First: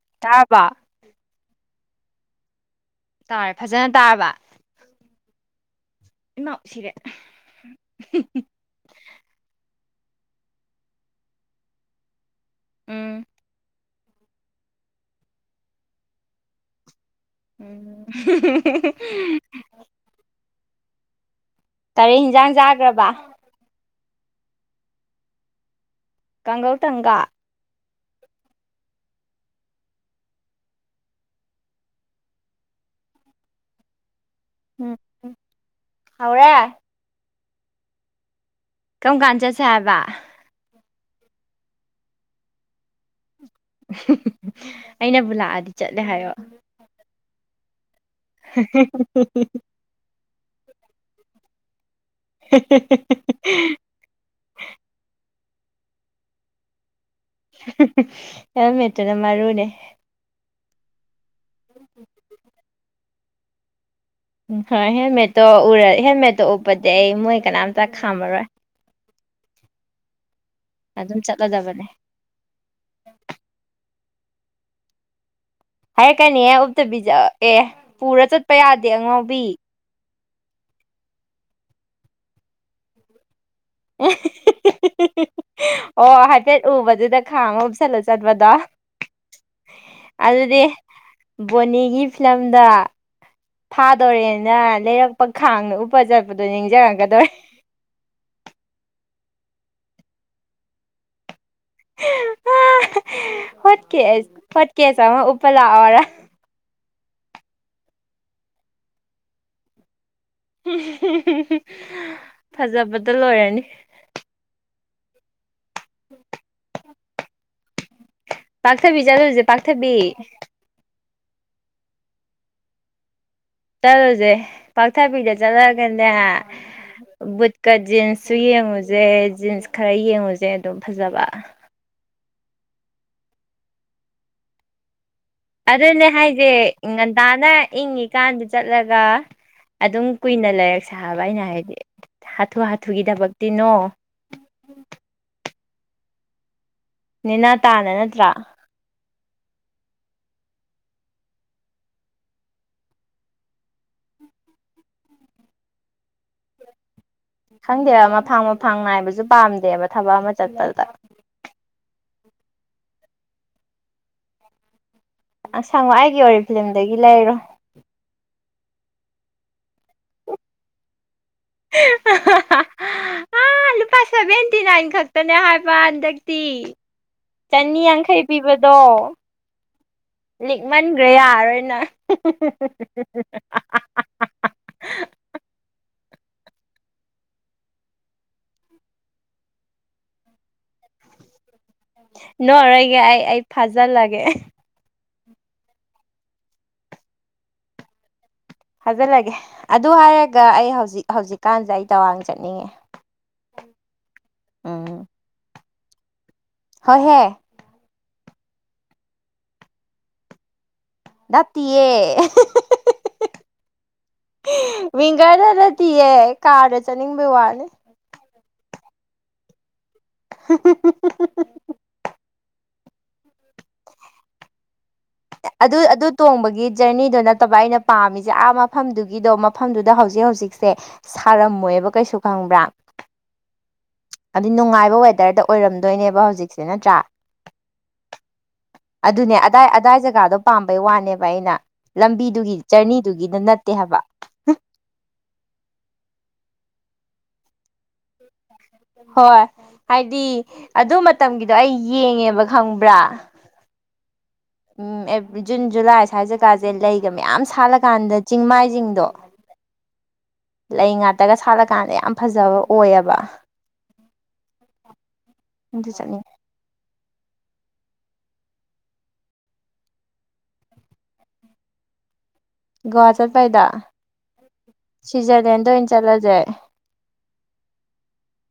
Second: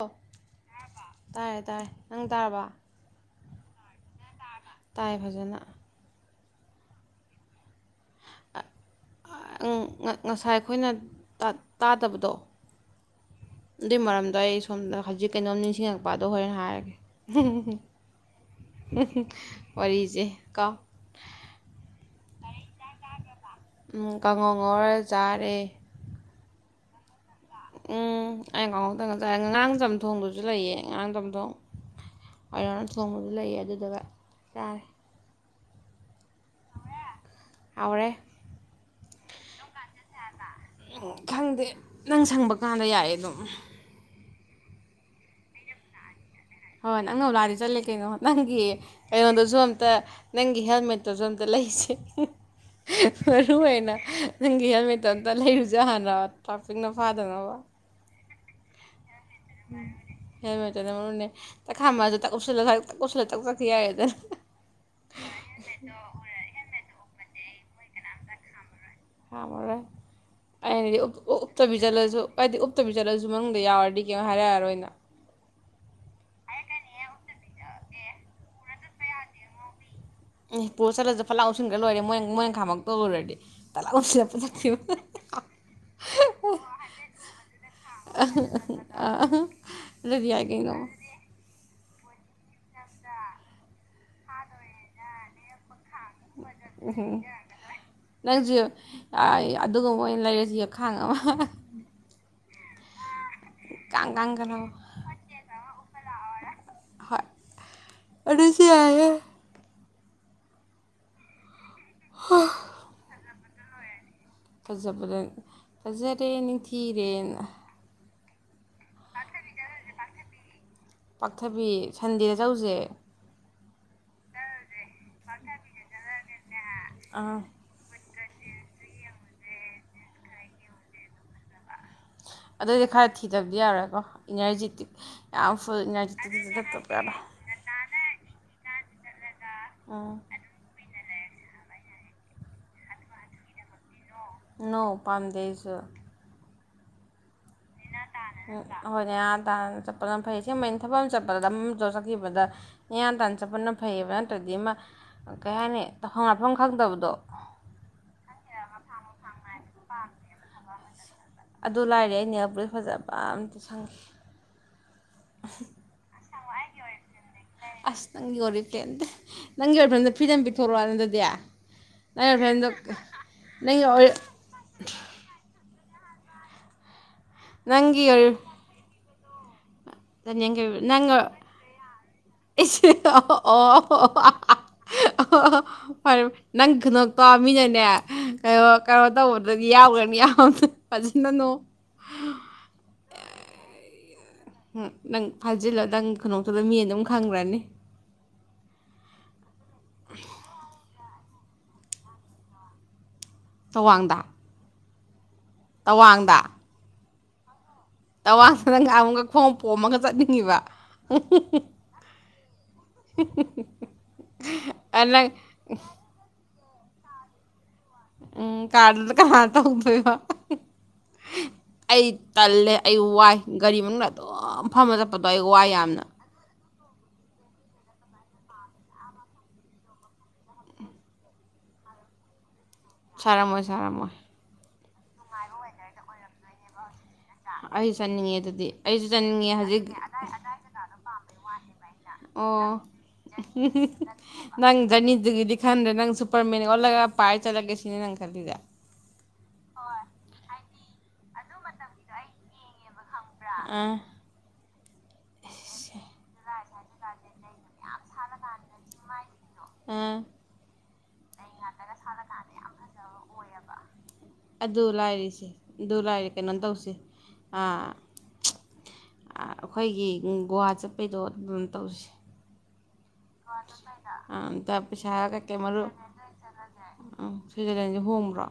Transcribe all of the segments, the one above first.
ꯑꯣ ꯇꯥꯔꯕꯣ ꯇꯥꯔꯦ ꯇꯥꯔꯦ ꯅꯪ ꯇꯥꯔꯕ ꯇꯥꯔꯦ ꯐꯖꯅ ꯇꯥꯔꯕ ꯇꯥꯏ ꯐꯖꯅ ꯏꯃꯥꯎ ꯁꯤꯔꯦ ꯉꯁꯥꯏ ꯑꯩꯈꯣꯏꯅ ꯇꯥꯗꯕꯗꯣ ꯎꯝ ꯑꯗꯨꯏ ꯃꯔꯝꯗꯣ ꯑꯩ ꯁꯣꯝꯗ ꯍꯧꯖꯤꯛ ꯀꯩꯅꯣꯝ ꯅꯤꯡꯁꯤꯡꯉꯛꯄꯗꯣ ꯍꯣꯔꯦꯟ ꯍꯥꯏꯔꯒꯦ ꯎꯝ ꯋꯥꯔꯤꯁꯦ ꯀꯣ ꯀꯔꯤ ꯍꯤꯟꯖꯥꯡ ꯆꯥꯈ꯭ꯔꯕ ꯎꯝ ꯀꯥꯡꯒꯧꯉꯧꯔ ꯆꯥꯔꯦ ꯀꯥꯡꯒꯧ ꯇꯪꯒꯥ ꯎꯝ ꯑꯩ ꯉꯥꯎꯍꯧꯗꯪ ꯉꯖꯥꯏꯔꯦ ꯉꯔꯥꯡ ꯆꯝꯊꯣꯡꯗꯨꯁꯨ ꯂꯩꯌꯦ ꯉꯔꯥꯡ ꯆꯝꯊꯣꯡ ꯊꯣꯡꯕꯁꯨ ꯂꯩꯌꯦ ꯑꯗꯨꯗꯕ ꯍꯥꯎꯔꯦ ꯍꯥꯎꯔꯦ ꯀꯝ ꯀꯥꯟ ꯆꯠꯁꯦ ꯍꯥꯏꯕ ꯈꯪꯗꯦ ꯅꯪ ꯁꯪꯕ ꯀꯥꯟꯗ ꯌꯥꯏꯌꯦ ꯑꯗꯨꯝ ꯑꯩꯅꯕꯨ ꯂꯥꯛꯑꯗꯤ ꯆꯠꯂꯦ ꯍꯥꯏꯌꯣ ꯅꯪꯅꯕꯨ ꯂꯥꯛꯑꯗꯤ ꯆꯠꯂꯦ ꯀꯩꯅꯣ ꯅꯪꯒꯤ ꯀꯩꯅꯣꯗꯁꯨ ꯑꯝꯇ ꯅꯪꯒꯤ ꯍꯦꯜꯃꯦꯠꯇꯨꯁꯨ ꯑꯝꯇ ꯂꯩꯁꯦ ꯃꯔꯨ ꯑꯣꯏꯅ ꯅꯪꯒꯤ ꯍꯦꯜꯃꯦꯠꯇꯣ ꯑꯝ ꯂꯩꯔꯨꯁꯦ ꯍꯥꯟꯅꯥ ꯍꯦꯝꯂꯦꯠ ꯍꯦꯝꯂꯦꯠ ꯇꯨꯅ ꯃꯔꯨꯅꯦ ꯊꯛ ꯈꯥꯝꯃꯥꯒ ꯑꯗꯨ ꯊꯛ ꯎꯞꯁꯜꯂꯒ ꯑꯁꯥꯏꯐꯥꯎ ꯊꯛ ꯆꯠꯈꯤ ꯌꯥꯔꯦꯗꯅ ꯎꯝ ꯍꯣꯏ ꯍꯦꯜꯃꯦꯠꯇꯣ ꯎꯔ ꯍꯦꯜꯃꯦꯠꯇꯣ ꯎꯞꯄꯗꯤ ꯑꯩ ꯃꯣꯏ ꯀꯅꯥꯝꯇ ꯈꯥꯝꯃꯔꯣꯏ ꯈꯥꯝꯃꯥꯔꯣꯏ ꯑꯩꯅꯗꯤ ꯑꯗꯨꯝ ꯎꯞꯛꯇꯕꯤ ꯆꯠꯂꯗꯕꯅꯦ ꯆꯠꯂꯁꯨ ꯍꯥꯏꯗꯤ ꯎꯞꯛꯇꯕꯤ ꯆꯠꯂꯁꯨ ꯃꯅꯨꯡꯗ ꯌꯥꯎꯔꯗꯤ ꯀꯌꯥꯝ ꯍꯥꯏꯔꯛꯑꯔꯣꯏꯅ ꯍꯥꯏꯔꯛꯀꯅꯤꯍꯦ ꯎꯞꯇꯕꯤꯖ ꯑꯦ ꯄꯨꯔ ꯆꯠꯄ ꯌꯥꯗꯦ ꯑꯉꯥꯎꯕꯤ ꯎ ꯄꯨꯔꯣ ꯆꯠꯂꯁꯨ ꯐꯠ ꯂꯥꯎ ꯑꯣꯟꯁꯤꯟꯈ꯭ꯔ ꯂꯣꯏꯔꯦ ꯃꯣꯏ ꯃꯣꯏ ꯉꯪꯈꯥꯃ ꯇꯧꯔꯨꯔꯗꯤ ꯐꯠ ꯂꯥꯎ ꯎꯞꯁꯤꯜꯂꯝꯃꯒ ꯆꯠꯈꯤꯕ ꯑꯣ ꯍꯥꯏꯐꯦꯠ ꯎꯕꯗꯨꯗ ꯈꯥ ꯑꯃ ꯍꯥꯨꯞꯁꯜꯂꯨ ꯆꯠꯄꯗꯣ ꯑꯥ ꯌꯥꯏ ꯑꯗꯨꯗꯤ ꯀꯩꯅꯣ ꯕꯣꯅꯤꯒꯤ ꯐꯤꯂꯝꯗ ꯐꯥꯗꯣꯔꯦꯅ ꯂꯩꯔꯛꯄ ꯈꯥꯡꯅ ꯎꯞꯄꯥ ꯆꯠꯄꯗꯣ ꯅꯤꯡꯖꯔꯒꯗꯣꯏ ꯅꯪꯁꯨ ꯑꯗꯨꯒꯨꯝꯕ ꯑꯣꯏꯅ ꯂꯩꯔꯁꯨ ꯌꯥꯈꯥꯡ ꯑꯃ ꯀꯥꯡ ꯍꯣꯠꯀꯦꯁ ꯀꯥꯡꯒ ꯂꯥꯎ ꯍꯣꯠꯀꯦꯁ ꯑꯃ ꯎꯞꯄ ꯂꯥꯛꯑꯣꯔꯥ ꯍꯣꯏ ꯑꯗꯨꯁꯨ ꯌꯥꯌꯦ ꯐꯖꯕꯗ ꯂꯣꯏꯔꯅꯤ ꯐꯖꯕꯗ ꯐꯖꯔꯦ ꯅꯤꯡꯊꯤꯔꯦꯅ ꯄꯥꯛꯊꯕꯤ ꯆꯥꯠꯗꯧꯁꯦ ꯄꯥꯛꯊꯕꯤ ꯄꯥꯛꯊꯕꯤ ꯁꯟꯗꯦꯗ ꯆꯂꯁꯦ ꯆꯠꯂꯨꯁꯦ ꯄꯥꯛꯊꯕꯤꯗ ꯆꯠꯂꯛꯑꯒꯅꯦ ꯑꯥ ꯕꯨꯠꯀ ꯖꯤꯟꯁ ꯁꯨ ꯌꯦꯡꯉꯨꯁꯦ ꯖꯤꯟꯁ ꯈꯔ ꯌꯦꯡꯉꯨꯁꯦ ꯑꯗꯨꯝ ꯐꯖꯕ ꯑꯗꯨꯑꯣꯏꯗꯤ ꯈꯔ ꯊꯤꯗꯕꯗꯤ ꯌꯥꯔꯣꯏꯀꯣ ꯏꯅꯔꯖꯤꯇꯤ ꯑꯗꯨꯅꯦ ꯍꯥꯏꯁꯦ ꯉꯟꯇꯥꯅ ꯏꯪꯉꯤꯀꯥꯟꯗꯨ ꯆꯠꯂꯒ ꯑꯗꯨꯝ ꯎꯝ ꯀꯨꯏꯅ ꯂꯥꯏꯔꯛ ꯁꯥꯕ ꯑꯩꯅ ꯍꯥꯏꯕꯗꯤ ꯍꯥꯊꯨ ꯍꯥꯊꯨꯒꯤ ꯊꯕꯛꯇꯤꯅꯣ ꯅꯧ ꯄꯥꯝꯗꯦꯁꯨ ꯅꯅꯤꯅꯥ ꯇꯥꯅ ꯅꯠꯇ꯭ꯔꯥ ꯅꯤꯦꯌꯥꯟ ꯇꯥꯟꯅ ꯆꯠꯄꯅ ꯐꯩ ꯁꯦꯝꯒꯨꯝꯕꯥꯏꯅ ꯊꯕꯛ ꯑꯃ ꯆꯠꯄꯗ ꯂꯝꯧ ꯆꯠꯈꯤꯕꯗ ꯅꯤꯌꯥꯟ ꯇꯥꯟꯅ ꯆꯠꯄꯅ ꯐꯩꯌꯦꯕ ꯑꯗꯨ ꯅꯠꯇ꯭ꯔꯗꯤ ꯃꯥ ꯀꯩ ꯍꯥꯏꯅꯤ ꯇꯧꯐꯝ ꯉꯥꯛꯐꯝ ꯈꯪꯗꯕꯗꯣ ꯈꯪꯗꯦꯕ ꯃꯐꯥꯡ ꯃꯐꯥꯡ ꯉꯥꯏꯏꯕꯁꯨ ꯄꯥꯝꯗꯦꯕ ꯊꯕꯛ ꯑꯃ ꯆꯠꯄꯗ ꯑꯗꯨ ꯂꯥꯏꯔꯦ ꯑꯅꯦꯕꯁ ꯐꯖꯕ ꯑꯝꯇ ꯁꯪꯈꯤ ꯁꯪꯉꯣ ꯑꯩꯒꯤ ꯑꯣꯏ ꯐꯤꯂꯝꯗꯒꯤ ꯂꯩꯔꯣ ꯀꯝꯇ ꯅꯪꯒꯤ ꯑꯣꯏꯔꯐꯝꯗ ꯐꯤꯗ ꯄꯤꯊꯣꯔꯛꯑꯣꯅ ꯑꯗꯨꯗꯤ ꯅꯪꯒꯤ ꯑꯣꯔꯤꯐ꯭ꯂꯦꯝꯗꯣ ꯑ ꯅꯪꯒꯤ ꯂꯄꯥ ꯑꯣꯔꯤ ꯁꯚꯦꯟꯇꯤ ꯈꯛꯇꯅꯦ ꯍꯥꯏ ꯍꯟꯗꯛꯇꯤ ꯆꯅꯤ ꯌꯥꯡꯈꯩ ꯄꯤꯕꯗꯣ ꯌꯦ ꯅ ꯂꯤꯛꯃꯟꯈ꯭ꯔꯦ ꯌꯥꯔꯔꯣꯏ ꯅꯪ ꯑꯣ ꯑꯣ ꯑ ꯐꯔꯦ ꯅꯪ ꯈꯨꯟꯗꯣꯛꯇꯣ ꯃꯤꯅꯅꯦ ꯀꯩꯅꯣ ꯀꯩꯅꯣ ꯇꯧꯕꯗꯨꯗꯤ ꯌꯥꯎꯈ꯭ꯔꯅꯤ ꯌꯥꯝꯕꯗ ꯅꯔꯒꯦ ꯑꯩ ꯐꯖꯜ ꯂꯒꯦ ꯅꯪ ꯐꯥꯖꯤꯜꯂꯣ ꯅꯪ ꯈꯨꯗꯇꯂ ꯃꯤ ꯑꯗꯨꯝ ꯈꯪꯈ꯭ꯔꯅꯤ ꯊꯖꯜꯂꯒꯦ ꯑꯗꯨ ꯍꯥꯏꯔꯒ ꯑꯩ ꯍꯧꯖꯤꯛ ꯍꯧꯖꯤꯛꯀꯥꯟꯁꯦ ꯑꯩ ꯇꯋꯥꯡ ꯆꯠꯅꯤꯡꯉꯦ ꯆꯋꯥꯡꯗ ꯑ ꯇꯋꯥꯡꯗ ꯑꯍꯦ ꯇꯋꯥꯗ ꯅꯪꯒ ꯑꯃꯨꯛꯀ ꯈꯣꯡꯝ ꯄꯣꯝꯃꯒ ꯆꯠꯅꯤꯡꯉꯤꯕ ꯗꯞꯇꯌꯦ ꯅꯪ ꯃꯤꯒꯥꯥꯏꯗꯗꯗꯤ ꯀꯥꯔ ꯆꯅꯤꯡꯕ ꯋꯥꯅꯦ ꯎꯝ ꯀꯥꯔꯗꯗ ꯀꯅꯥ ꯇꯧꯗꯣꯏꯣ ꯑꯩ ꯇꯜꯂꯦ ꯑꯩ ꯋꯥꯏ ꯒꯥꯔꯤ ꯃꯅꯨꯡꯗ ꯑꯗꯨꯝ ꯐꯝꯃ ꯆꯠꯄꯗꯣ ꯑꯩ ꯋꯥꯏ ꯑꯗꯨ ꯌꯥꯝꯅ ꯑꯗꯨ ꯇꯣꯡꯕꯒꯤ ꯖꯔꯅꯤꯗꯣ ꯅꯠꯇꯕ ꯑꯩꯅ ꯄꯥꯝꯃꯤꯁꯦ ꯑꯥ ꯃꯐꯝꯗꯨꯒꯤꯗꯣ ꯃꯐꯝꯗꯨꯗ ꯍꯧꯖꯤꯛ ꯍꯧꯖꯤꯛꯁꯦ ꯁꯥꯔꯝꯃꯣꯏ ꯕ ꯀꯩꯁꯨ ꯈꯪꯕ꯭ꯔꯥ ꯁꯥꯔꯝꯃꯣꯏ ꯁꯥꯔꯝꯃꯣꯏ ꯑꯗꯨ ꯅꯨꯡꯉꯥꯏꯕ ꯋꯦꯗꯔꯗ ꯑꯣꯏꯔꯝꯗꯣꯏꯅꯦꯕ ꯍꯧꯖꯤꯛꯁꯦ ꯅꯠꯇ꯭ꯔꯥ ꯑꯩ ꯆꯠꯅꯤꯡꯉꯦ ꯑꯗꯨꯗꯤ ꯑꯩꯁꯨ ꯆꯠꯅꯤꯡꯉꯦ ꯍꯧꯖꯤꯛ ꯀꯀꯥꯗꯣ ꯄꯥꯝꯕꯩ ꯋꯥꯅꯦꯕ ꯑꯩꯅ ꯂꯝꯕꯤꯗꯨꯒꯤ ꯑꯣ ꯖꯔꯅꯤꯗꯨꯒꯤꯗ ꯅꯠꯇꯦ ꯍꯥꯏꯕ ꯗꯨꯒꯤꯗꯤ ꯈꯟꯗ꯭ꯔꯦ ꯅꯪ ꯁꯨꯄꯔ ꯃꯦꯟ ꯑꯣꯜꯂꯒ ꯄꯥꯏꯔ ꯆꯠꯂꯒꯦ ꯁꯤꯅꯦ ꯅꯪ ꯈꯜꯂꯤꯗ ꯍꯣꯏ ꯍꯥꯏꯗꯤ ꯑꯗꯨ ꯃꯇꯝꯒꯤꯗꯣ ꯑꯩ ꯌꯦꯡꯉꯦꯕ ꯈꯪꯕ꯭ꯔꯥ ꯑ ꯎꯝ ꯖꯨꯟ ꯖꯨꯂꯥꯏ ꯁ꯭ꯋꯥꯏ ꯖꯒꯥꯁꯦ ꯂꯩꯒ ꯃꯌꯥꯝ ꯁꯥꯠꯂꯀꯥꯟꯗ ꯆꯤꯡꯃꯥꯏꯁꯤꯡꯗꯣ ꯑ ꯂꯩ ꯉꯥꯇꯒ ꯁꯥꯠꯂꯀꯥꯟꯗ ꯌꯥꯝ ꯐꯖꯕ ꯑꯣꯏꯌꯦꯕ ꯑꯗꯨ ꯂꯥꯏꯔꯤꯁꯦ ꯑꯗꯨ ꯂꯥꯏꯔꯤ ꯀꯩꯅꯣ ꯇꯧꯁ ꯑꯥ ꯑꯩꯈꯣꯏꯒꯤ ꯒꯨꯍꯥ ꯆꯠꯄꯩꯗꯣ ꯑꯗꯨꯝ ꯇꯧꯁ ꯒꯣꯍ ꯆꯠꯄꯩꯗ ꯁ꯭ꯋꯤꯖꯔꯂꯦꯟꯗ ꯑꯣꯏꯅ ꯆꯠꯂꯁꯦ ꯁꯤꯖꯂꯦꯟꯁꯦ ꯍꯣꯡꯕ꯭ꯔꯥ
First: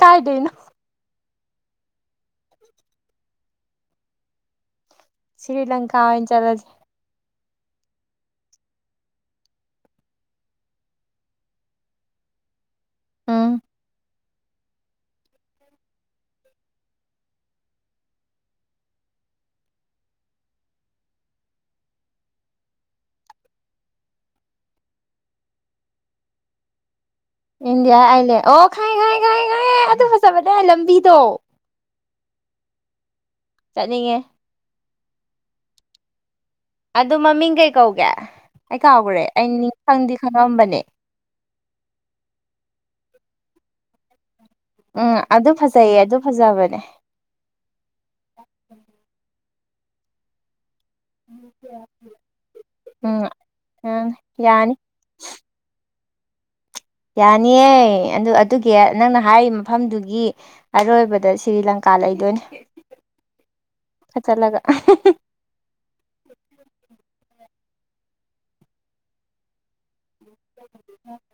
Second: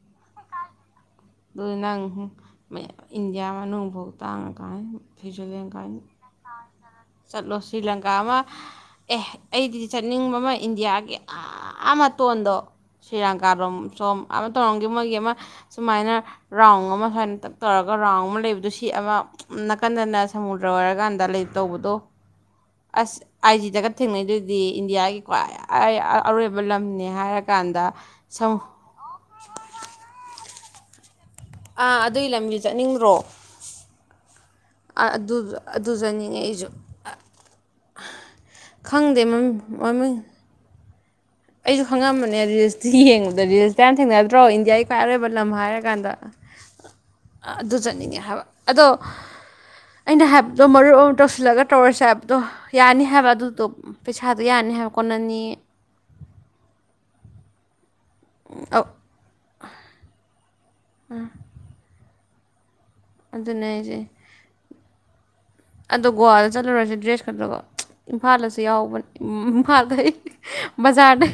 ꯀꯥꯏꯗꯅ ꯑꯗꯨꯅꯪ ꯏꯟꯗꯤꯌꯥ ꯕꯣꯛ ꯇꯥꯡ ꯉꯥ ꯀꯥꯟ ꯁꯤ ꯁꯔꯤ ꯂꯪꯀꯥꯑꯣꯏ ꯆꯂꯁ ꯁꯤ꯭ꯔꯤ ꯂꯪꯀꯥ ꯑꯃ ꯑꯦ ꯑꯩꯗꯤ ꯆꯠꯅꯤꯡꯕ ꯑꯃ ꯏꯟꯗꯤꯌꯥꯒꯤ ꯑꯥ ꯃꯇꯣꯟꯗꯣ ꯎꯝ ꯁꯤꯔꯪꯀꯥꯔꯣꯝ ꯁꯣꯝ ꯑꯃ ꯇꯧꯔꯝꯒꯦ ꯃꯣꯏꯒꯤ ꯑꯃ ꯁꯨꯃꯥꯏꯅ ꯔꯥꯎꯟ ꯑꯃ ꯁꯨꯃꯥꯏ ꯇꯞ ꯇꯧꯔꯒ ꯔꯥꯎꯟ ꯑꯃ ꯂꯩꯕꯗꯨ ꯁꯤ ꯑꯃ ꯅꯥꯀꯟꯗꯅ ꯁꯃꯨꯗ꯭ꯔ ꯑꯣꯏꯔꯀꯥꯟꯗ ꯇꯂ ꯇꯧꯕꯗꯣ ꯑꯁ ꯑꯥꯏ ꯖꯤꯗꯒ ꯊꯦꯡꯅꯩ ꯑꯗꯨꯗꯤ ꯏꯟꯗꯤꯌꯥꯒꯤ ꯈ꯭ꯋꯥꯏ ꯑꯔꯣꯏꯕ ꯂꯝꯅꯦ ꯍꯥꯏꯔꯀꯥꯟꯗ ꯏꯟꯗꯤꯌꯥ ꯑꯥꯏꯂꯦ ꯁꯃꯨ ꯑꯣ ꯈꯥꯏ ꯈꯥꯏ ꯈꯥꯏ ꯈꯥꯏꯦ ꯑꯗꯨ ꯐꯖꯕꯅꯦ ꯂꯝꯕꯤꯗꯣ ꯑꯥ ꯑꯗꯨꯒꯤ ꯂꯝꯗꯤ ꯆꯠꯅꯤꯡꯗ꯭ꯔꯣ ꯆꯠꯅꯤꯡꯉꯦ ꯑꯗꯨ ꯑꯗꯨꯖꯅꯤꯉ ꯑꯗꯨ ꯃꯃꯤꯡ ꯀꯩ ꯀꯧꯒꯦ ꯑꯩ ꯈꯪꯗꯦ ꯀꯥꯎꯈ꯭ꯔꯦ ꯑꯩ ꯅꯤꯡ ꯈꯪꯗꯤ ꯃꯃꯤꯡ ꯈꯪꯉꯝꯕꯅꯦ ꯑꯩꯁꯨ ꯈꯪꯉꯝꯕꯅꯦ ꯔꯤꯁꯇꯤ ꯌꯦꯡꯕꯗ ꯔꯤꯁꯌꯥꯝ ꯊꯦꯡꯅ ꯅꯠꯇ꯭ꯔꯣ ꯏꯟꯗꯤꯌꯥꯒꯤ ꯈ꯭ꯋꯥꯏ ꯑꯔ ꯎꯝ ꯑꯣꯏꯕ ꯂꯝ ꯑꯗꯨ ꯍꯥꯏꯔ ꯐꯖꯩꯌꯦ ꯀꯥꯟꯗ ꯑꯗꯨ ꯐꯖꯕꯅꯦ ꯑꯗꯨ ꯆꯠꯅꯤꯡꯉꯦ ꯍꯥꯏꯕ ꯑꯗꯣ ꯑꯩꯅ ꯍꯥꯏ ꯑꯗꯣ ꯃꯔꯨꯞ ꯑꯃꯨ ꯇꯧꯁꯤꯜꯂꯒ ꯇꯧꯔꯁꯦ ꯍꯥꯏꯕꯗꯣ ꯌꯥꯅꯤ ꯎꯝ ꯍꯥꯏꯕ ꯑꯗꯨꯗꯣ ꯄꯩꯁꯥꯗꯣ ꯌꯥꯅꯤ ꯍꯥꯏꯕ ꯀꯣꯟꯅꯅꯤ ꯌꯥꯅꯤꯌꯦ ꯑꯗꯨ ꯑꯗꯨꯒꯤ ꯅꯪꯅ ꯍꯥꯏ ꯃꯐꯝꯗꯨꯒꯤ ꯑꯔꯣꯏꯕꯗ ꯁꯤ꯭ꯔꯤ ꯂꯪꯀꯥ ꯂꯩꯗꯣꯏꯅꯦ ꯑꯗꯨꯅꯦ ꯑꯩꯁꯦ ꯈ ꯆꯠꯂꯒ ꯑꯗꯣ ꯒꯣꯋꯥꯗ ꯆꯠꯂꯨꯔꯁꯦ ꯗ꯭ꯔꯦꯁ ꯈꯛꯇꯒꯣ ꯏꯝꯐꯥꯜꯗꯁꯨ ꯌꯥꯎꯕꯅꯦ ꯏꯝꯐꯥꯜꯗ ꯃꯖꯥꯅ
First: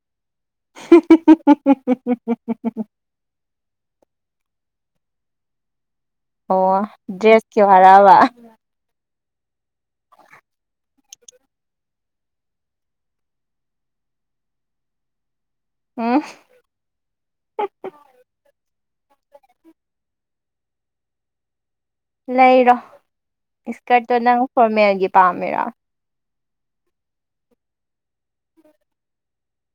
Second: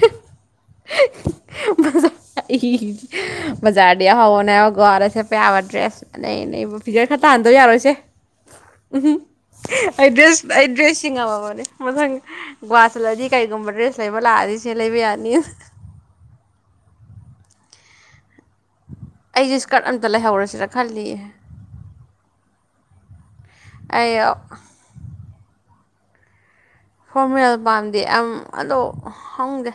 ꯃ ꯃꯖꯥꯗ ꯍꯧꯕꯅꯦ ꯔꯁꯦ ꯆꯄ ꯌꯥꯕ ꯗ꯭ꯔꯦꯁ ꯑꯅꯩ ꯑꯅꯩꯕꯨ ꯑꯣ ꯐꯤꯒꯔ ꯈꯔ ꯇꯥꯍꯟꯗꯣꯏ ꯗ꯭ꯔꯦꯁꯀꯤ ꯌꯥꯔꯣꯏꯁꯦ ꯋꯥꯔꯕ ꯎꯝ ꯑꯩ ꯗ꯭ꯔꯦꯁ ꯑꯩ ꯗ꯭ꯔꯦꯁꯁꯤ ꯉꯝꯃꯕꯅꯤ ꯃꯊꯪ ꯒꯨꯍꯥꯆꯜꯂꯗꯤ ꯀꯩꯒꯨꯝꯕ ꯗ꯭ꯔꯦꯁ ꯂꯩꯕ ꯂꯥꯛꯑꯗꯤ ꯄꯁꯦ ꯂꯩꯕꯤ ꯌꯥꯅꯤ ꯎꯝ ꯑꯩꯁꯦ ꯏꯁꯀꯔꯠ ꯑꯝꯇ ꯂꯩꯍꯧꯔꯁꯤꯔ ꯈꯜꯂꯤꯌꯦ ꯂꯩꯔꯣ ꯑꯩ ꯏꯁꯀꯔꯠꯇꯣ ꯅꯪ ꯐꯣꯔꯃꯦꯜꯒꯤ ꯄꯥꯝꯃꯤꯔ ꯐꯣꯔꯃꯦꯜ ꯄꯥꯝꯗꯤ ꯌꯥꯝ ꯑꯣ ꯍꯪꯗꯦ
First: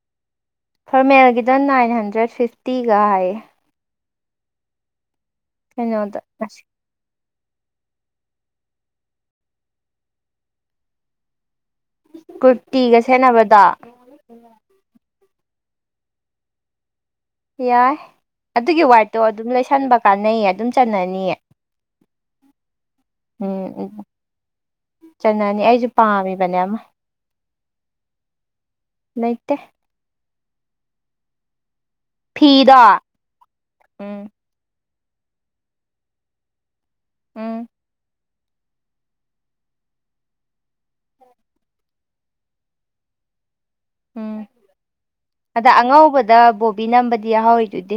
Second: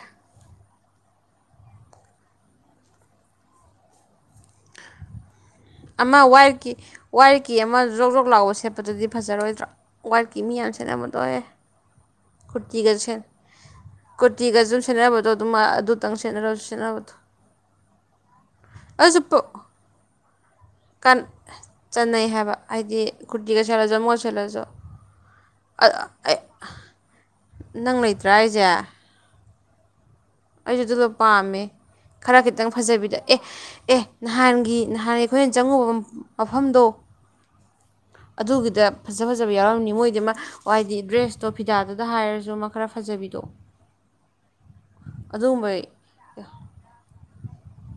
ꯐꯣꯔꯃꯦꯜꯒꯤꯗ ꯅꯥꯏꯟ ꯍꯟꯗ꯭ꯔꯦꯠ ꯐꯤꯐꯇꯤꯒ ꯍꯥꯏꯌꯦ ꯑꯃ ꯀꯩꯅꯣꯗ ꯑꯁ ꯋꯥꯏꯒꯤ ꯋꯥꯏꯔꯤꯀꯤ ꯑꯃ ꯖ꯭ꯔꯣꯛ ꯖꯣꯛ ꯂꯥꯎꯕ ꯁꯦꯠꯄꯗꯨꯗꯤ ꯐꯖꯔꯣꯏꯗ꯭ꯔꯥ ꯋꯥꯏꯔꯤꯛꯀꯤ ꯃꯤ ꯌꯥꯝꯅ ꯁꯦꯠꯂꯝꯃꯗꯣꯏꯦ ꯀꯨꯔꯇꯤꯒ ꯁ ꯀꯨꯔꯇꯤꯒꯖꯝ ꯁꯦꯅꯔꯕꯗꯣ ꯑꯗꯨꯃ ꯑꯗꯨꯇꯪ ꯁꯦꯠꯅꯔꯁꯨ ꯁꯦꯠꯅꯕꯗꯣ ꯌꯥꯏ ꯑꯗꯨꯒꯤ ꯋꯥꯏꯠꯇꯣ ꯑꯗꯨꯝ ꯂꯩꯁꯟꯕ ꯀꯥꯟꯅꯩꯌꯦ ꯑꯗꯨꯝ ꯆꯟꯅꯅꯤꯌꯦ ꯆꯠꯅꯩ ꯍꯥꯏꯕ ꯍꯥꯏꯗꯤ ꯀꯨꯔꯇꯤꯒ ꯁꯦꯠꯂꯁꯨ ꯃꯣꯏꯒ ꯁꯦꯠꯂꯁꯨ ꯐꯅꯅꯤ ꯑꯩꯁꯨ ꯄꯥꯝꯃꯤꯕꯅꯦ ꯑꯃ ꯅꯪ ꯂꯩꯇ꯭ꯔꯥ ꯑꯩꯁꯦ ꯠꯇ ꯑꯩꯁꯨ ꯑꯗꯨꯗ ꯄꯥꯝꯃꯦ ꯈꯔ ꯈꯤꯇꯪ ꯐꯤꯗꯣ ꯐꯖꯕꯤꯗ ꯑꯦ ꯑꯦ ꯎꯝ ꯅꯍꯥꯟꯒꯤ ꯅꯍꯥꯟ ꯑꯩꯈꯣꯏꯅ ꯆꯪꯉꯨꯕ ꯃꯐꯝꯗꯣ ꯎꯝ ꯑꯗꯨꯒꯤꯗ ꯐꯖ ꯐꯖꯕ ꯌꯥꯎꯔꯝꯅꯤ ꯃꯣꯏꯗꯤ ꯍꯥꯏꯏꯗꯤ ꯗ꯭ꯔꯦꯁꯇꯣ ꯐꯤꯗꯥꯗꯨꯗ ꯍꯥꯏꯔꯁꯨ ꯑꯃ ꯈꯔ ꯐꯖꯕ ꯖꯕꯤꯗꯣꯛ ꯎꯝ ꯑꯗ ꯑꯉꯧꯕꯗ ꯕꯣꯕꯤ ꯅꯝꯕꯗꯤ ꯌꯥꯍꯥꯎꯋꯔꯤꯗꯨꯗꯤ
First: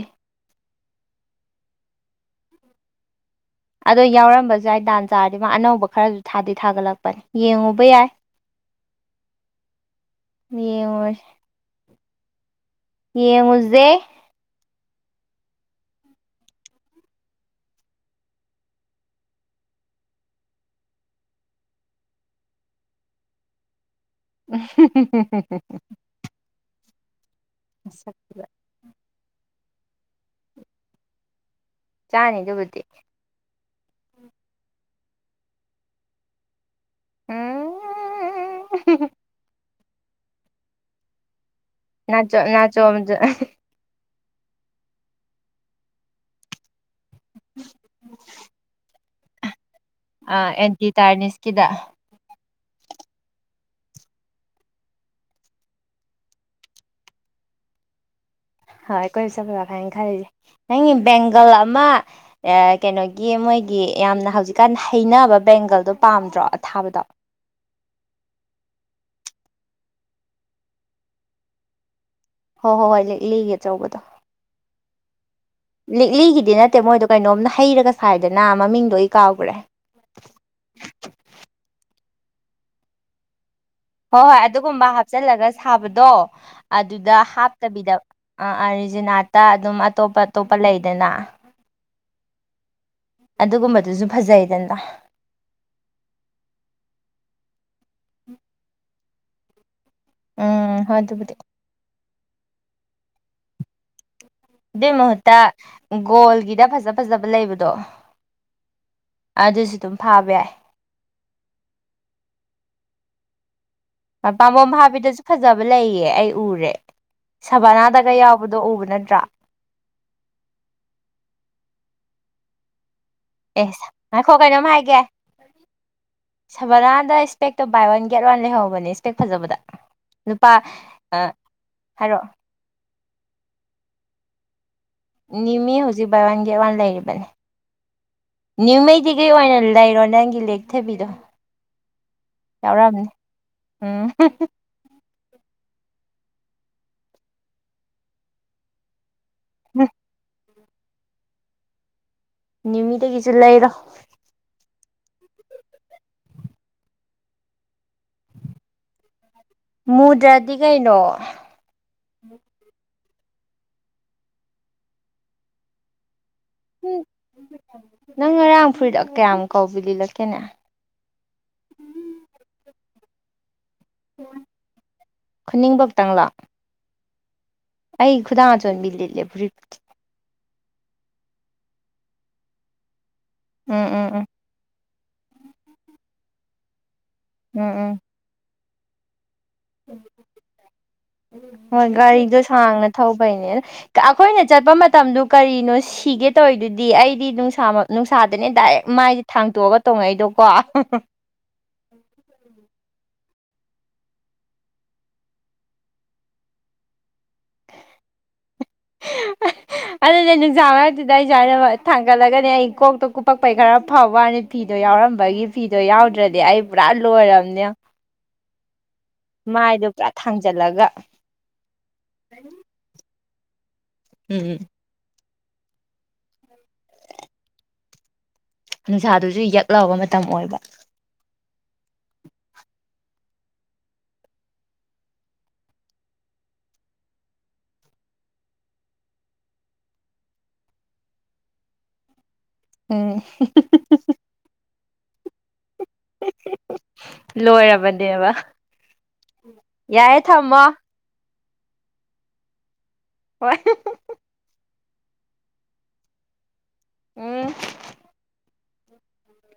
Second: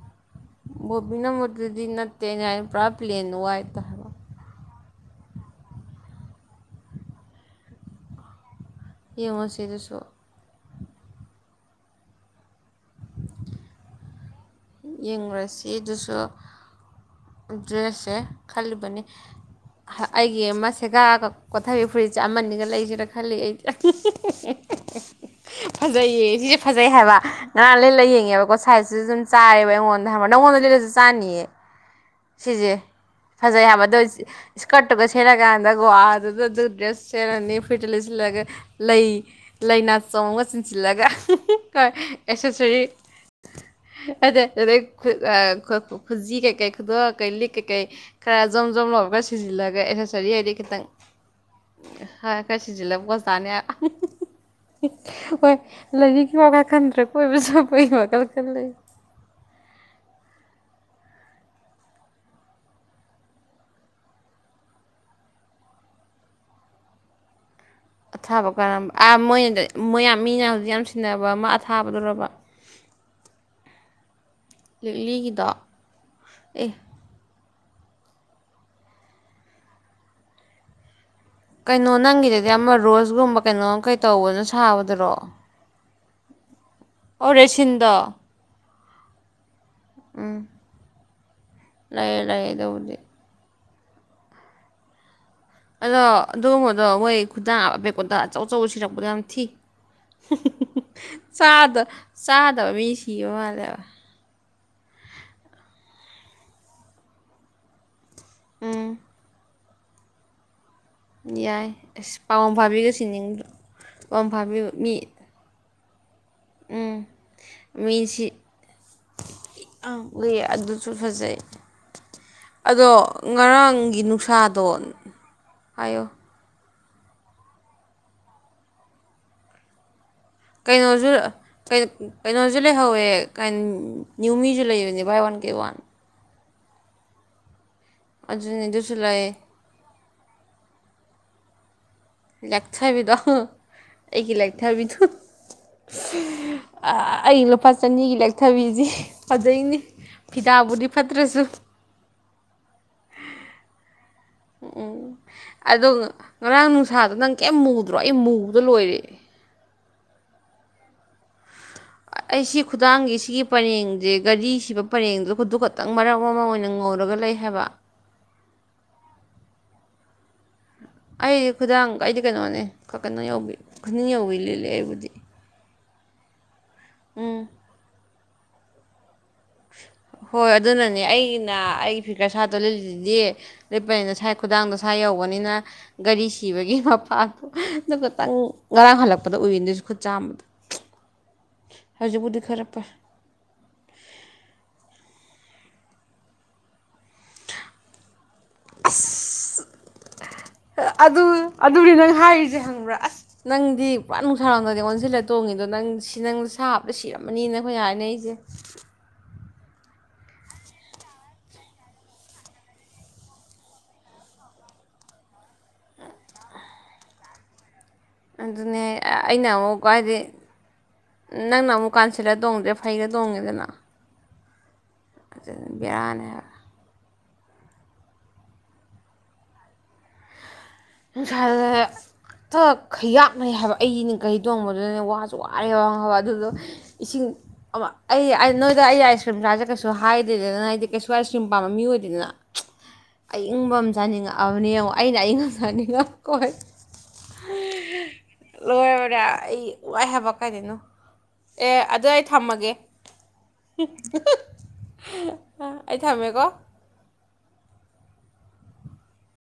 ꯣꯕꯤꯅ ꯃꯗꯗꯤ ꯅꯠꯇꯦ ꯄ꯭ꯔꯥ ꯄ꯭ꯂꯦꯟ ꯋꯥꯏꯠꯇ ꯑꯗꯣ ꯍꯥꯏꯕ ꯌꯥꯎꯔꯝꯕꯁꯨꯋꯥꯏ ꯗꯥꯟꯁ ꯆꯥꯔꯗꯤ ꯃꯥ ꯑꯅꯧꯕ ꯈꯔꯁꯨ ꯊꯥꯗꯤ ꯊꯥꯒꯠꯂꯛꯄꯅꯦ ꯌꯦꯡꯉꯨꯕ ꯌꯥꯏ ꯌꯦꯡꯉꯨ ꯁꯤꯗꯁꯨ ꯌꯦꯡꯉꯣꯏ ꯌꯦ ꯃꯨꯁꯦ ꯌꯦꯡꯨꯔꯁꯤ ꯑꯗꯨꯁꯨ ꯗ꯭ꯔꯦꯁꯁꯦ ꯈꯜꯂꯤꯕꯅꯤ ꯑꯩꯒꯤ ꯑꯃ ꯁꯦꯒꯥ ꯀꯣꯊꯕꯤ ꯐꯨꯔꯤꯠꯁꯦ ꯑꯃꯅꯤꯒ ꯂꯩꯁꯤꯦꯅ ꯈꯜꯂꯤ ꯑꯩ ꯐꯖꯩꯌꯦ ꯁꯤꯁꯦ ꯐꯖ ꯭ꯔꯦ ꯍꯥꯏꯕ ꯉꯔꯥꯡ ꯂꯩ ꯂ ꯃꯁꯛꯇꯨꯒ ꯌꯦꯡꯉꯦꯕꯀꯣ ꯁꯥꯏꯖꯁꯤꯁꯨ ꯑꯗꯨꯨꯝ ꯑꯩꯉꯣꯟꯗ ꯍ ꯅꯉꯣꯟꯗ ꯂꯤꯂꯁꯨ ꯆꯥꯅꯤꯌꯦ ꯆꯥꯅꯤ ꯁꯤꯁꯦ ꯑꯗꯨꯕꯨꯗꯤ ꯐꯖꯩ ꯍꯥꯏ ꯑꯗꯨꯣ ꯏꯁꯀꯔꯠꯇꯨꯒ ꯁꯦꯠ ꯀꯥꯟꯗꯒ ꯋꯥ ꯑꯗꯨꯗ ꯑꯗꯨ ꯗ꯭ꯔꯦꯁ ꯁꯦꯔꯅꯤ ꯎꯝ ꯐꯨꯔꯤꯗ ꯂꯩꯁꯤꯜꯂꯒ ꯂꯩ ꯂꯥꯏꯅꯥ ꯆꯣꯡꯉꯒ ꯆꯤꯟꯁꯤꯜꯂꯒ ꯀ ꯅꯥꯆꯣ ꯑꯦꯛꯁꯦꯁꯔꯤ ꯅꯥꯆꯣꯝ ꯑꯗ ꯑꯗꯨꯗꯩ ꯈꯨꯖꯤ ꯀꯩꯀꯩ ꯗ ꯀꯩ ꯂꯤ ꯀꯩ ꯈꯔ ꯝ ꯝ ꯂꯕꯒ ꯁꯤꯖꯤꯜꯂꯒ ꯑꯦꯁꯦꯁꯔꯤ ꯍꯥꯏꯗꯤ ꯈꯤꯇꯪ ꯑꯦꯟꯇꯤ ꯇꯥꯔꯅꯤꯁꯀꯤꯗ ꯈꯔ ꯁꯤꯖꯤꯜꯂꯕꯀꯁꯨ ꯇꯥꯅꯤ ꯍꯣꯏ ꯂꯥꯏꯔꯤꯛꯀꯤ ꯋꯥ ꯈꯟꯗ꯭ꯔ ꯀꯣꯏꯕꯁꯨ ꯀꯣꯏ ꯋꯥꯜ ꯍ ꯀꯣꯏꯁ ꯭ꯔꯕꯥ ꯐꯥꯏꯪ ꯈꯥꯏꯦ ꯅꯪꯒꯤ ꯕꯦꯡꯒꯜ ꯑꯃ ꯀꯩꯅꯣꯒꯤ ꯃꯣꯏꯒꯤ ꯌꯥꯝꯅ ꯍꯧꯖꯤꯛꯀꯥꯟ ꯍꯩꯅꯕ ꯕꯦꯡꯒꯜꯗꯣ ꯄꯥꯝꯗ꯭ꯔꯣ ꯑꯊꯥꯕꯗꯣ ꯑꯊꯥꯕ ꯀꯔꯝꯕ ꯑꯥ ꯃꯣꯏꯅ ꯃꯣꯏ ꯃꯤꯅ ꯍꯧꯖꯤꯛ ꯌꯥꯝ ꯁꯤꯟꯅꯕ ꯑꯃ ꯑꯊꯥꯕꯗꯨꯣꯔꯕ ꯍꯣꯏ ꯍꯣꯏ ꯍꯣꯏ ꯂꯤꯒꯦ ꯑꯆꯧꯕꯗꯣ ꯂꯤꯛ ꯂꯤꯒꯗ ꯂꯤꯛꯂꯤꯒꯤꯗꯤ ꯅꯠꯇꯦ ꯃꯣꯏꯗꯣ ꯀꯩꯅꯣꯝꯅ ꯍꯩꯔꯒ ꯁꯥꯏꯗꯅ ꯃꯃꯤꯡꯗꯣ ꯑꯩ ꯀꯥꯎꯈ꯭ꯔꯦ ꯀꯩꯅꯣ ꯅꯪꯒꯤꯗꯗꯤ ꯑꯃ ꯔꯣꯁꯒꯨꯝꯕ ꯀꯩꯅꯣꯝ ꯀꯩ ꯍꯣꯏ ꯍꯣꯏ ꯇꯧꯕꯅ ꯑꯗꯨꯒꯨꯝꯕ ꯁꯥꯕꯗꯨꯔꯣ ꯍꯥꯞꯆꯜꯂꯒ ꯁꯥꯕꯗ ꯑꯣ ꯑꯗꯨꯗ ꯑꯣ ꯔꯦꯁꯤꯟꯗꯣ ꯍꯥꯞꯇꯕꯤꯗꯕ ꯑꯔꯤꯖꯤꯅꯥꯠꯇ ꯑꯗꯨꯝ ꯑꯇꯣꯞ ꯑꯇꯣꯞꯄ ꯂꯩꯗꯅ ꯂꯩꯌꯦ ꯂꯩꯌꯦꯗꯕꯨꯗꯤ ꯑꯗꯨꯒꯨꯝꯕꯗꯨꯁꯨ ꯐꯖꯩꯗꯟꯗ ꯑꯗꯣ ꯑꯗꯨꯉꯗꯣ ꯃꯣꯏ ꯈꯨꯗꯥꯕꯦꯛꯀꯣꯗ ꯑꯆꯧ ꯑꯆꯧ ꯁꯤꯔꯛꯄꯗꯣ ꯌꯥꯝ ꯊꯤ ꯎꯝ ꯍꯣꯏ ꯑꯗꯨꯕꯨꯗꯤ ꯆꯥꯗ ꯆꯥꯗꯕ ꯃꯤ ꯁꯤꯕ ꯃꯥꯂꯦꯕ ꯑꯗꯨꯏ ꯃꯍꯨꯠꯇ ꯒꯣꯜꯒꯤꯗ ꯐꯖ ꯐꯖꯕ ꯂꯩꯕꯗꯣ ꯎꯝ ꯑꯗꯨꯁꯨ ꯑꯗꯨꯝ ꯐꯥꯕ ꯌꯥꯏ ꯌꯥꯏ ꯑꯁ ꯄꯥꯎꯝ ꯐꯥꯕꯤꯒꯁꯤ ꯅꯤꯡꯕ ꯄꯥꯝꯕꯣꯝ ꯍꯥꯞꯕꯤꯗꯁꯨ ꯐꯖꯕ ꯂꯩꯌꯦ ꯑꯩ ꯎꯔꯦ ꯎꯝ ꯁꯕꯅꯥꯗꯒ ꯌꯥꯎꯕꯗꯣ ꯎꯕ ꯅꯠꯇ꯭ꯔꯥ ꯑ ꯎ ꯑꯗꯨꯁꯨ ꯐꯖꯩ ꯑꯗꯣ ꯑꯦ ꯉꯔꯥꯡꯒꯤ ꯉꯥꯏꯈꯣ ꯅꯨꯡꯁꯥꯗꯣ ꯀꯩꯅꯣꯝ ꯍꯥꯏꯌꯣ ꯁꯕꯔꯥꯗ ꯏꯁꯄꯦꯛꯇꯣ ꯕꯥꯏ ꯋꯥꯟ ꯒꯦꯠ ꯋꯥꯟ ꯂꯩꯍꯧꯕꯅꯦ ꯏꯁꯄꯦꯛ ꯐꯖꯕꯗ ꯂꯨꯄꯥ ꯀꯩꯅꯣꯁꯨ ꯍꯥꯏꯔꯛꯑꯣ ꯀꯩꯅꯣꯁꯨ ꯂꯩꯍꯧꯋꯦ ꯅꯅꯤꯌꯨꯃꯤꯁꯨ ꯂꯩꯋ ꯅꯤꯃꯤ ꯍꯧꯖꯤꯛ ꯕꯥꯏꯋꯥꯟ ꯒꯦꯠ ꯋꯥꯟ ꯂꯩꯔꯤꯕꯅꯤ ꯑꯗꯨꯅꯤ ꯑꯗꯨꯁꯨ ꯅ꯭ꯌꯨꯉꯩꯗꯤ ꯀꯩ ꯂꯩ ꯑꯣꯏꯅ ꯂꯩꯔꯣ ꯅꯪꯒꯤ ꯂꯦꯛꯊꯕꯤꯗꯣ ꯌꯥꯎꯔꯝꯅꯤ ꯂꯥꯛꯊꯕꯤꯗꯣ ꯎꯝ ꯑꯩꯒꯤ ꯂꯊꯕꯤꯗꯨ ꯑꯩ ꯂꯨꯄꯥ ꯆꯅꯤꯒꯤ ꯂꯦꯛꯊꯕꯤꯁꯤ ꯐꯖꯩꯅꯤ ꯕꯣꯗꯤ ꯐꯥꯠꯇ꯭ꯔꯁꯨ ꯅꯤꯃꯤꯗꯒꯤꯁꯨ ꯂꯩꯔꯣ ꯎꯝ ꯎꯝ ꯑꯗꯣ ꯉꯔꯥꯡ ꯅꯨꯡꯁꯥꯗꯣ ꯅꯪ ꯀꯔꯤꯝ ꯃꯨꯗ꯭ꯔꯣ ꯑꯩ ꯃꯨꯕꯗ ꯂꯣꯏꯔꯦ ꯃꯨꯗ꯭ꯔꯗꯤ ꯀꯩꯅꯣ ꯑꯩꯁꯤ ꯈꯨꯗꯥꯡꯒꯤ ꯁꯤꯒꯤ ꯄꯔꯦꯡꯁꯦ ꯒꯥꯔꯤꯁꯤꯕ ꯄꯔꯦꯡꯗꯨꯗ ꯈꯨꯗꯨ ꯈꯛꯇꯪ ꯃꯔꯝ ꯑꯣꯏ ꯅꯪ ꯉꯔꯥꯡ ꯐꯨꯔꯤꯗ ꯀꯌꯥꯃꯨꯛ ꯀꯧꯕꯥꯎꯤ ꯂꯤꯂꯛꯀꯦꯅꯦ ꯑꯩꯗꯤ ꯈꯨꯗꯥꯡ ꯑꯩꯗꯤ ꯀꯩꯅꯣꯅꯦ ꯀꯩꯅꯣꯧꯕꯤ ꯈꯨꯗꯤ ꯌꯧꯕꯤ ꯂꯤꯂꯦ ꯑꯩꯕꯨꯗꯤ ꯇꯥ ꯎꯝ ꯑꯩ ꯈꯨꯗꯥꯡ ꯑꯆꯣꯟꯕꯤ ꯂꯤꯂꯦ ꯐꯔꯤꯠ ꯍꯣꯏ ꯑꯗꯨꯅꯅꯦ ꯑꯩꯅ ꯑꯩꯒꯤ ꯐꯤꯀꯔ ꯁꯥꯠꯇꯣ ꯂꯤꯗꯤ ꯎꯝ ꯎꯝ ꯂꯤꯠꯄꯅꯤꯅ ꯎꯝ ꯁꯥꯏ ꯈꯨꯗꯥꯡꯗ ꯃꯁꯥ ꯌꯧꯕꯅꯤꯅ ꯒꯥꯔꯤ ꯁꯤꯕꯒꯤ ꯃꯄꯥꯗꯣ ꯎꯝ ꯎꯝ ꯑꯗꯨ ꯇꯪ ꯉꯔꯥꯡ ꯍꯜꯂꯛꯄ ꯄꯗ ꯎꯔꯤꯗꯣꯏꯁꯨ ꯈꯨꯠ ꯆꯥꯝꯕꯗ ꯍꯣꯏ ꯍꯧꯖꯤꯛꯄꯨꯗꯤ ꯒꯥꯔꯤꯗꯣ ꯈꯔ ꯐꯔꯦ ꯁꯥꯡꯅ ꯊꯧꯕꯩꯅꯦ ꯑ ꯑꯩꯈꯣꯏꯅ ꯆꯠꯄ ꯃꯇꯝꯗ ꯀꯔꯤꯅꯣ ꯁꯤꯤꯒꯦ ꯇ ꯑꯣꯏꯗꯨꯗꯤ ꯗꯤ ꯑꯩꯗꯤ ꯅꯨꯡꯁꯥ ꯅꯨꯡꯁꯥꯗꯅꯦ ꯗꯥꯏꯔꯦꯛ ꯃꯥꯏꯁꯦ ꯊꯥꯡꯇꯣꯛꯑꯒ ꯇꯣꯡꯉꯛꯏꯗꯣꯀꯣ ꯑꯗꯨꯅꯤ ꯅꯪ ꯍꯥꯏꯔꯤꯁꯦ ꯍꯪꯕ꯭ꯔꯥ ꯑꯁ ꯅꯪꯗꯤ ꯄꯨꯔꯥ ꯅꯨꯡꯁꯥꯔꯥꯎꯅꯗꯦ ꯑꯣꯟꯁꯤꯜꯂꯒ ꯇꯣꯡꯉꯤꯗꯣ ꯅꯪ ꯁꯤ ꯅꯪ ꯁꯥꯞꯕꯇ ꯁꯤꯔ ꯑꯃꯅꯤꯅ ꯑꯩꯈꯣꯏ ꯍꯥꯏꯅ ꯑꯩꯁꯦ ꯑꯗꯨꯅꯦ ꯅꯨꯡꯁꯥꯡ ꯉꯇꯨꯗ ꯑꯩꯁꯨꯥꯏꯅ ꯊꯥꯡꯒꯠꯂꯒꯅꯦ ꯑꯩ ꯀꯣꯛꯇ ꯀꯨꯞꯄꯛꯄꯩ ꯈꯔ ꯐꯥꯎꯕꯅꯤ ꯐꯤꯗ ꯤꯗꯣ ꯌꯥꯎꯔꯝꯕꯒꯤ ꯐꯤꯗꯣ ꯌꯥꯎꯗ꯭ꯔꯗꯤ ꯑꯩ ꯄꯨꯔꯥ ꯂꯣꯏꯔꯕꯝꯅꯦ ꯑꯗꯨꯅꯦ ꯑꯩꯅ ꯑꯃꯨꯛꯀ ꯍꯥꯏꯗꯤ ꯊꯥꯡꯖꯜꯂꯒ ꯅꯪꯅ ꯑꯃꯨꯛ ꯀꯥꯟꯁꯤꯜꯂ ꯇꯣꯡꯗ꯭ꯔꯦ ꯐꯩꯒ ꯇꯣꯡꯉꯦꯗꯅ ꯎꯝ ꯑꯗꯨ ꯕꯤꯔꯥꯅꯦꯕ ꯅꯨꯡꯁꯥꯗꯨꯁꯨ ꯌꯦꯛꯂꯕ ꯃꯇꯝ ꯑꯣꯏꯕ ꯈꯂ ꯍꯇ ꯈꯩꯌꯥꯞꯅꯩ ꯍꯥꯏꯕ ꯑꯩꯅꯦ ꯀꯩ ꯇꯣꯡꯕꯗꯨꯗꯅꯦ ꯋꯥꯁꯨ ꯋꯥꯔꯦ ꯋꯥ ꯍꯥꯏꯕ ꯑꯗꯨꯗꯣ ꯏꯁꯤꯡ ꯑꯩ ꯅꯣꯏꯗ ꯑꯩ ꯑꯥꯏꯁ ꯀ꯭ꯔꯤꯝꯁꯁꯦ ꯀꯩꯁꯨ ꯍꯥꯏꯗꯦꯗꯅ ꯑꯩꯗꯤ ꯀꯩꯁꯨ ꯑꯥꯏꯁ ꯀ꯭ꯔꯤꯝ ꯄꯥꯝꯕ ꯃꯤ ꯑꯣꯏꯗꯗꯅ ꯎꯝ ꯑꯌꯪꯕ ꯑꯃ ꯆꯥꯅꯤꯡꯉꯛꯑꯕꯅꯦ ꯌꯦꯡꯉ ꯑꯩꯅ ꯑꯏꯪꯕ ꯆꯥꯅꯤꯡꯉꯛ ꯀꯣꯏ ꯂꯣꯏꯔꯕꯅꯦꯕ ꯂꯣꯏꯔ ꯂꯣꯏꯔꯦ ꯑꯩ ꯋꯥꯏ ꯌꯥꯔꯦ ꯍꯥꯏꯕ ꯊꯝꯃꯣ ꯀꯥꯏꯗꯅꯣ ꯑꯦ ꯑꯗꯨ ꯑꯩ ꯊꯝꯃꯒꯦ ꯍꯣꯏ ꯑ ꯑꯩ ꯊꯝꯃꯦꯀꯣ ꯎꯝ